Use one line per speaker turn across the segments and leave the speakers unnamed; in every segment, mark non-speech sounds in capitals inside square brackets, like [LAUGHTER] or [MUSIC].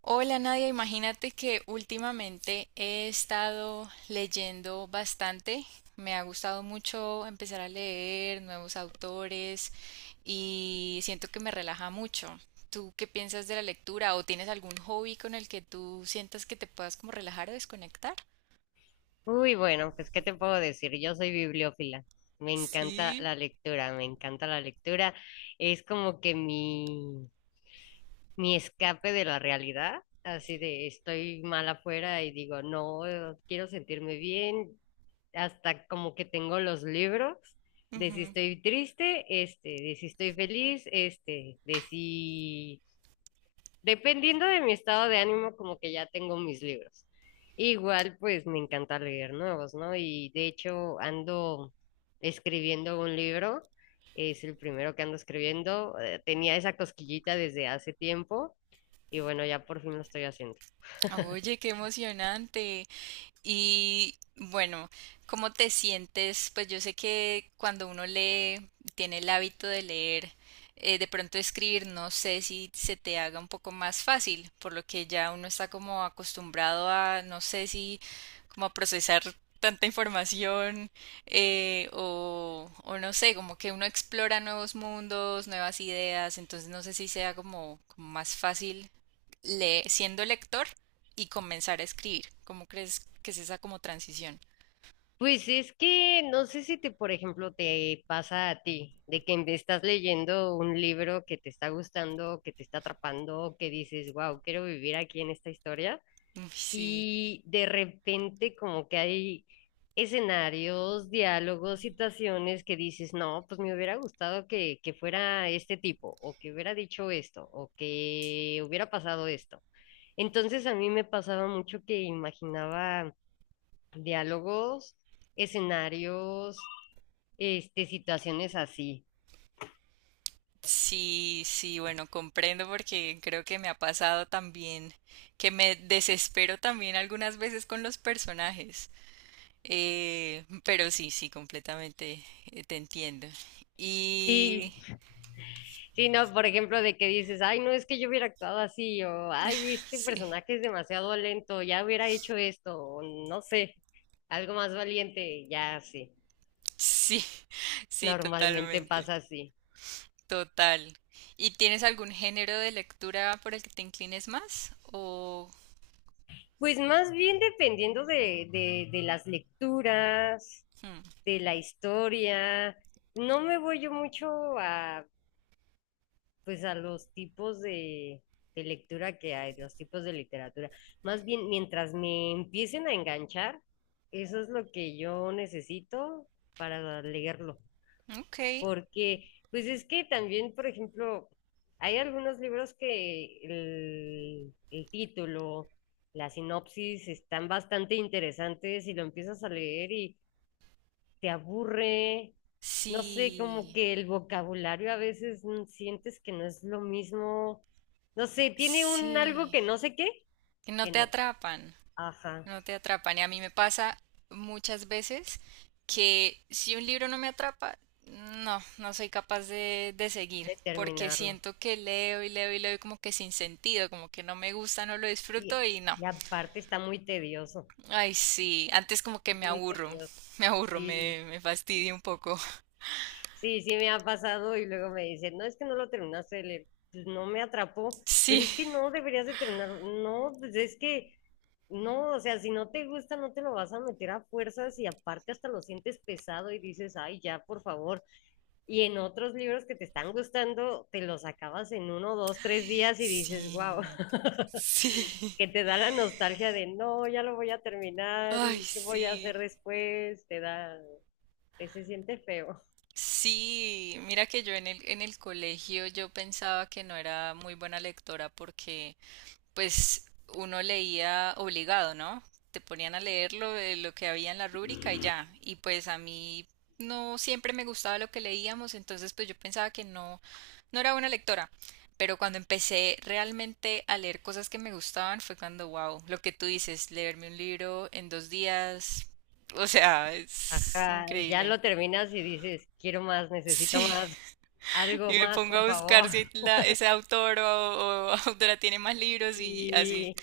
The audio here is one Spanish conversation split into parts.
Hola Nadia, imagínate que últimamente he estado leyendo bastante. Me ha gustado mucho empezar a leer nuevos autores y siento que me relaja mucho. ¿Tú qué piensas de la lectura o tienes algún hobby con el que tú sientas que te puedas como relajar o desconectar?
Uy, bueno, pues ¿qué te puedo decir? Yo soy bibliófila. Me encanta
Sí,
la lectura, me encanta la lectura. Es como que mi escape de la realidad, así de estoy mal afuera y digo, no, quiero sentirme bien, hasta como que tengo los libros de si
ujú.
estoy triste, de si estoy feliz, este, de si dependiendo de mi estado de ánimo, como que ya tengo mis libros. Igual, pues me encanta leer nuevos, ¿no? Y de hecho ando escribiendo un libro, es el primero que ando escribiendo. Tenía esa cosquillita desde hace tiempo y bueno, ya por fin lo estoy haciendo. [LAUGHS]
Oye, qué emocionante. Y bueno, ¿cómo te sientes? Pues yo sé que cuando uno lee, tiene el hábito de leer, de pronto escribir, no sé si se te haga un poco más fácil, por lo que ya uno está como acostumbrado a, no sé si, como a procesar tanta información o no sé, como que uno explora nuevos mundos, nuevas ideas. Entonces no sé si sea como, más fácil le siendo lector y comenzar a escribir. ¿Cómo crees que es esa como transición?
Pues es que no sé si te, por ejemplo, te pasa a ti, de que estás leyendo un libro que te está gustando, que te está atrapando, que dices, wow, quiero vivir aquí en esta historia.
Uy, sí,
Y de repente como que hay escenarios, diálogos, situaciones que dices, no, pues me hubiera gustado que fuera este tipo, o que hubiera dicho esto, o que hubiera pasado esto. Entonces a mí me pasaba mucho que imaginaba diálogos, escenarios, este, situaciones así.
sí, sí, bueno, comprendo porque creo que me ha pasado también que me desespero también algunas veces con los personajes. Pero sí, sí, completamente, te entiendo. Y
Sí, sí, no, por ejemplo, de que dices, ay, no, es que yo hubiera actuado así, o ay, este
sí,
personaje es demasiado lento, ya hubiera hecho esto, o no sé, algo más valiente, ya sí,
sí, [LAUGHS] sí,
normalmente
totalmente,
pasa así.
total. ¿Y tienes algún género de lectura por el que te inclines más? O,
Pues más bien dependiendo de, de las lecturas,
hmm,
de la historia, no me voy yo mucho a pues a los tipos de lectura que hay, los tipos de literatura. Más bien, mientras me empiecen a enganchar, eso es lo que yo necesito para leerlo,
ok,
porque pues es que también, por ejemplo, hay algunos libros que el título, la sinopsis están bastante interesantes y lo empiezas a leer y te aburre, no sé, como
sí.
que el vocabulario a veces sientes que no es lo mismo, no sé, tiene un algo
Sí,
que no sé qué,
que no
que
te
no,
atrapan,
ajá,
no te atrapan. Y a mí me pasa muchas veces que si un libro no me atrapa, no, no soy capaz de seguir, porque
determinarlo.
siento que leo y leo y leo y como que sin sentido, como que no me gusta, no lo disfruto
Y,
y no.
y aparte está muy tedioso,
Ay, sí, antes como que me
muy
aburro,
tedioso.
me aburro,
Sí.
me fastidio un poco. [LAUGHS]
Sí, sí me ha pasado y luego me dicen, no, es que no lo terminaste de leer, pues no me atrapó, pero
Sí,
es que no deberías de terminar, no, pues es que no, o sea, si no te gusta no te lo vas a meter a fuerzas y aparte hasta lo sientes pesado y dices, ay, ya, por favor. Y en otros libros que te están gustando, te los acabas en 1, 2, 3 días y dices, wow,
sí,
[LAUGHS]
sí.
que te da la nostalgia de, no, ya lo voy a terminar
Ay,
y qué voy a
sí.
hacer después, te da, te se siente feo.
Sí, mira que yo en el colegio yo pensaba que no era muy buena lectora porque pues uno leía obligado, ¿no? Te ponían a leer lo, de lo que había en la rúbrica y ya. Y pues a mí no siempre me gustaba lo que leíamos, entonces pues yo pensaba que no, no era buena lectora. Pero cuando empecé realmente a leer cosas que me gustaban fue cuando, wow, lo que tú dices, leerme un libro en dos días, o sea, es
Ajá, y ya
increíble.
lo terminas y dices, quiero más, necesito
Sí.
más, algo
Y me
más,
pongo
por
a buscar
favor.
si
[LAUGHS]
ese autor o [LAUGHS] autora tiene más libros y así.
Y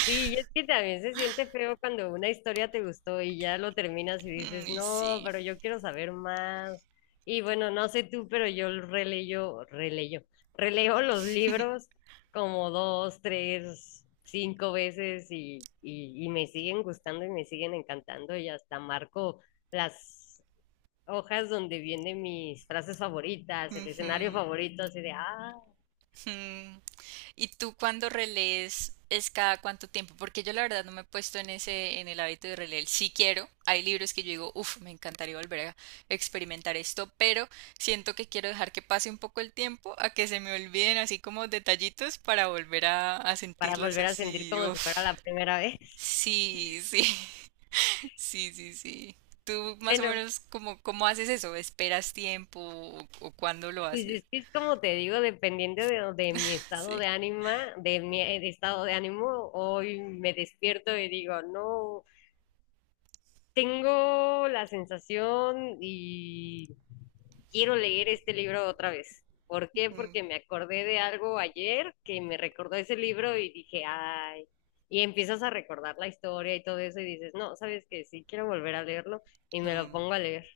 sí, y es que también se siente feo cuando una historia te gustó y ya lo terminas y
Mm,
dices,
y
no,
sí.
pero yo quiero saber más. Y bueno, no sé tú, pero yo releyo, releyo, releo los libros como 2, 3, 5 veces y me siguen gustando y me siguen encantando y hasta marco las hojas donde vienen mis frases favoritas, el escenario
Ujú,
favorito, así de, ah,
ujú. ¿Y tú cuando relees es cada cuánto tiempo? Porque yo la verdad no me he puesto en ese, en el hábito de releer. Sí quiero. Hay libros que yo digo, uff, me encantaría volver a experimentar esto, pero siento que quiero dejar que pase un poco el tiempo a que se me olviden así como detallitos para volver a
para
sentirlos
volver a sentir
así.
como si fuera
Uff.
la primera vez. [LAUGHS]
Sí, sí. Sí, sí, sí. ¿Tú más o
Bueno,
menos cómo haces eso? ¿Esperas tiempo o cuándo lo
pues
haces?
es que es como te digo, dependiendo de mi
[LAUGHS]
estado
Sí.
de ánima, de estado de ánimo, hoy me despierto y digo, no, tengo la sensación y quiero leer este libro otra vez. ¿Por qué?
Ujú.
Porque me acordé de algo ayer que me recordó ese libro y dije, ay, y empiezas a recordar la historia y todo eso y dices, no, sabes que sí, quiero volver a leerlo y me lo
Mm.
pongo a leer.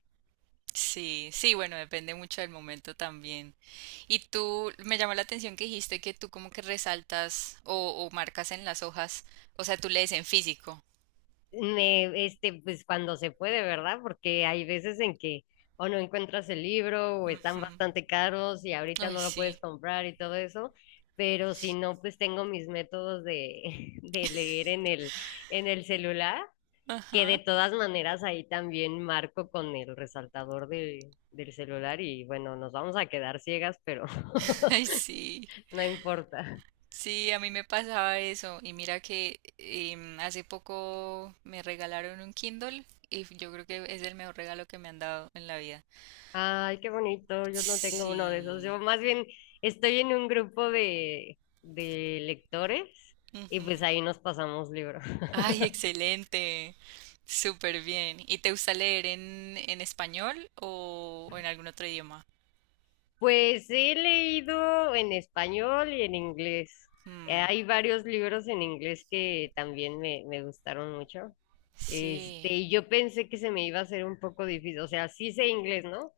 Sí, sí, bueno, depende mucho del momento también. Y tú, me llamó la atención que dijiste que tú como que resaltas o marcas en las hojas, o sea, tú lees en físico.
Pues cuando se puede, ¿verdad? Porque hay veces en que o no encuentras el libro o están
Ujú.
bastante caros y ahorita
Ay,
no lo puedes
sí.
comprar y todo eso, pero si no, pues tengo mis métodos de, [LAUGHS] de leer en el celular, que
Ajá.
de todas maneras ahí también marco con el resaltador del celular y bueno, nos vamos a quedar ciegas, pero
[LAUGHS] Ay,
[LAUGHS]
sí.
no importa.
Sí, a mí me pasaba eso. Y mira que hace poco me regalaron un Kindle y yo creo que es el mejor regalo que me han dado en la vida.
Ay, qué bonito. Yo no tengo uno de esos.
Sí.
Yo más bien estoy en un grupo de lectores y
Ujú.
pues ahí nos pasamos libros. [LAUGHS]
Ay, excelente. Súper bien. ¿Y te gusta leer en español o en algún otro idioma?
Pues he leído en español y en inglés. Eh,
Mm,
Hay varios libros en inglés que también me gustaron mucho. Este,
sí.
y yo pensé que se me iba a hacer un poco difícil. O sea, sí sé inglés, ¿no?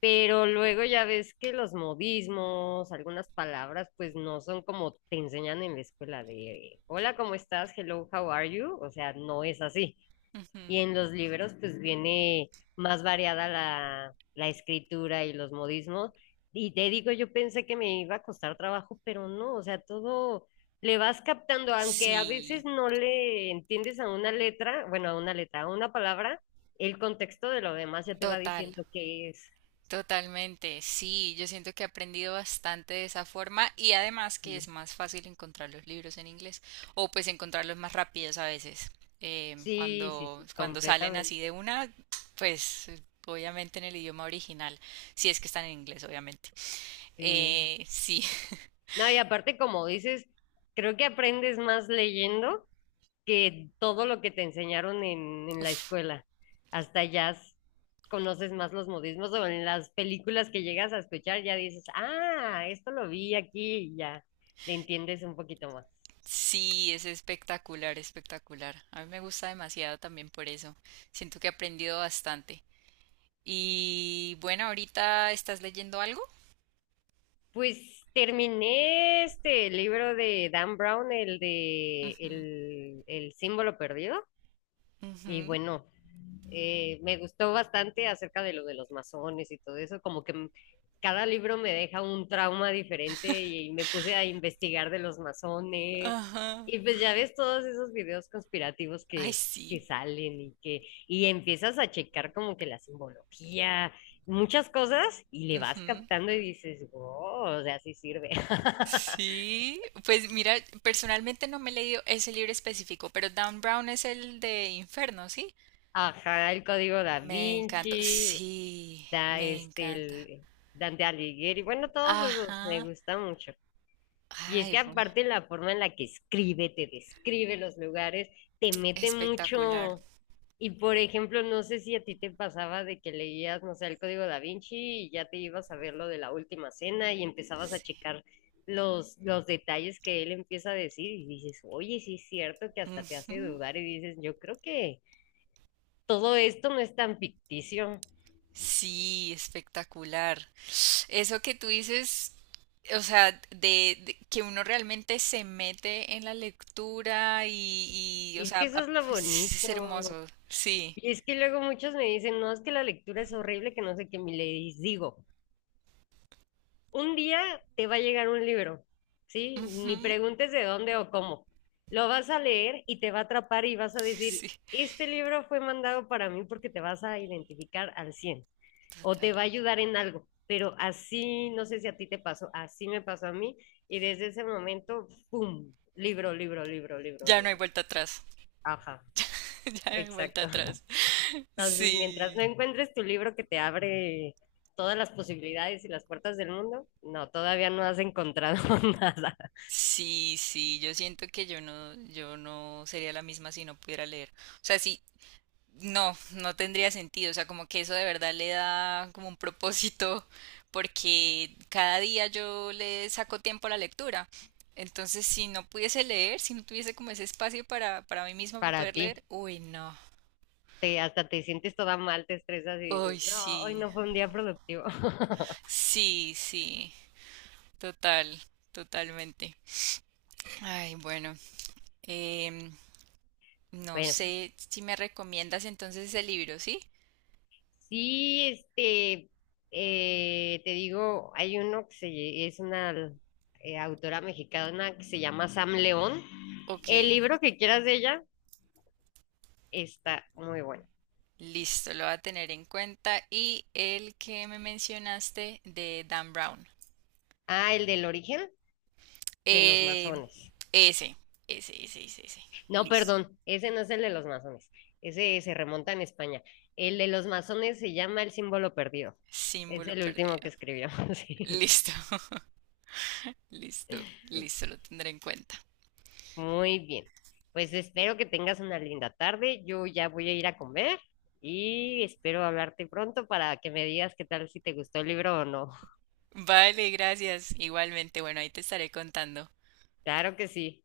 Pero luego ya ves que los modismos, algunas palabras, pues no son como te enseñan en la escuela de hola, ¿cómo estás? Hello, how are you? O sea, no es así. Y
Ujú.
en los libros, pues viene más variada la escritura y los modismos. Y te digo, yo pensé que me iba a costar trabajo, pero no, o sea, todo le vas captando, aunque a veces
Sí.
no le entiendes a una letra, bueno, a una letra, a una palabra, el contexto de lo demás ya te va
Total.
diciendo qué es.
Totalmente, sí, yo siento que he aprendido bastante de esa forma y además que es más fácil encontrar los libros en inglés o pues encontrarlos más rápidos a veces. Em,
Sí, sí,
cuando,
sí,
cuando salen así de
completamente.
una, pues obviamente en el idioma original, si es que están en inglés, obviamente.
Sí.
Sí,
No, y aparte, como dices, creo que aprendes más leyendo que todo lo que te enseñaron
[LAUGHS]
en la
uf,
escuela. Hasta ya conoces más los modismos o en las películas que llegas a escuchar ya dices, ah, esto lo vi aquí y ya le entiendes un poquito más.
sí, es espectacular, espectacular. A mí me gusta demasiado también por eso. Siento que he aprendido bastante. Y bueno, ahorita estás leyendo algo.
Pues terminé este libro de Dan Brown, el de
Ujú,
el símbolo perdido. Y
ujú.
bueno, me gustó bastante acerca de lo de los masones y todo eso, como que cada libro me deja un trauma diferente y me puse a investigar de los masones
Ajá.
y pues ya ves todos esos videos conspirativos
Ay,
que,
sí.
que salen y empiezas a checar como que la simbología, muchas cosas y le vas
Ujú.
captando y dices, wow, o sea, sí sirve. [LAUGHS]
Sí. Pues mira, personalmente no me he leído ese libro específico, pero Dan Brown es el de Inferno, ¿sí?
Ajá, el Código Da
Me encanta.
Vinci,
Sí,
da
me
este
encanta.
el Dante Alighieri, bueno, todos esos me
Ajá.
gustan mucho. Y es
Ay,
que
bueno.
aparte la forma en la que escribe, te describe los lugares, te mete
Espectacular.
mucho. Y por ejemplo, no sé si a ti te pasaba de que leías, no sé, el Código Da Vinci y ya te ibas a ver lo de la última cena y empezabas a
Sí.
checar los detalles que él empieza a decir y dices, oye, sí es cierto que hasta te hace
Ujú.
dudar y dices, yo creo que todo esto no es tan ficticio.
Sí, espectacular. Eso que tú dices, o sea, de que uno realmente se mete en la lectura o
Y es
sea,
que eso es lo
[LAUGHS]
bonito.
es, hermoso. Sí.
Y es que luego muchos me dicen, no, es que la lectura es horrible, que no sé qué, mi ley. Digo, un día te va a llegar un libro, ¿sí? Ni
Ujú,
preguntes de dónde o cómo. Lo vas a leer y te va a atrapar y vas a decir,
sí,
este libro fue mandado para mí porque te vas a identificar al 100 o
total.
te va a ayudar en algo. Pero así, no sé si a ti te pasó, así me pasó a mí y desde ese momento, ¡pum! Libro, libro, libro, libro,
Ya no hay
libro.
vuelta atrás.
Ajá,
[LAUGHS] Ya no hay vuelta
exacto.
atrás.
Entonces, mientras no
Sí.
encuentres tu libro que te abre todas las posibilidades y las puertas del mundo, no, todavía no has encontrado [LAUGHS] nada
Sí, sí, yo siento que yo no sería la misma si no pudiera leer. O sea, si, no, no tendría sentido, o sea, como que eso de verdad le da como un propósito, porque cada día yo le saco tiempo a la lectura. Entonces, si no pudiese leer, si no tuviese como ese espacio para mí misma para
para
poder
ti.
leer, uy, no.
Te, hasta te sientes toda mal, te estresas y dices,
Uy,
no, hoy
sí.
no fue un día productivo. [LAUGHS]
Sí, sí. Total, totalmente. Ay, bueno. em, no
Bueno,
sé si me recomiendas entonces ese libro, ¿sí?
sí, este, te digo, hay uno es una autora mexicana que se llama Sam León.
Ok.
El libro que quieras de ella está muy bueno.
Listo, lo voy a tener en cuenta. Y el que me mencionaste de Dan Brown.
Ah, el del origen de los
Eh,
masones.
ese, ese, ese, ese, ese.
No,
Listo.
perdón, ese no es el de los masones. Ese se remonta en España. El de los masones se llama El símbolo perdido. Es
Símbolo
el último que
perdido.
escribió. [LAUGHS] Sí.
Listo, [LAUGHS] listo, listo, lo tendré en cuenta.
Muy bien. Pues espero que tengas una linda tarde. Yo ya voy a ir a comer y espero hablarte pronto para que me digas qué tal si te gustó el libro o no.
Vale, gracias. Igualmente, bueno, ahí te estaré contando.
Claro que sí.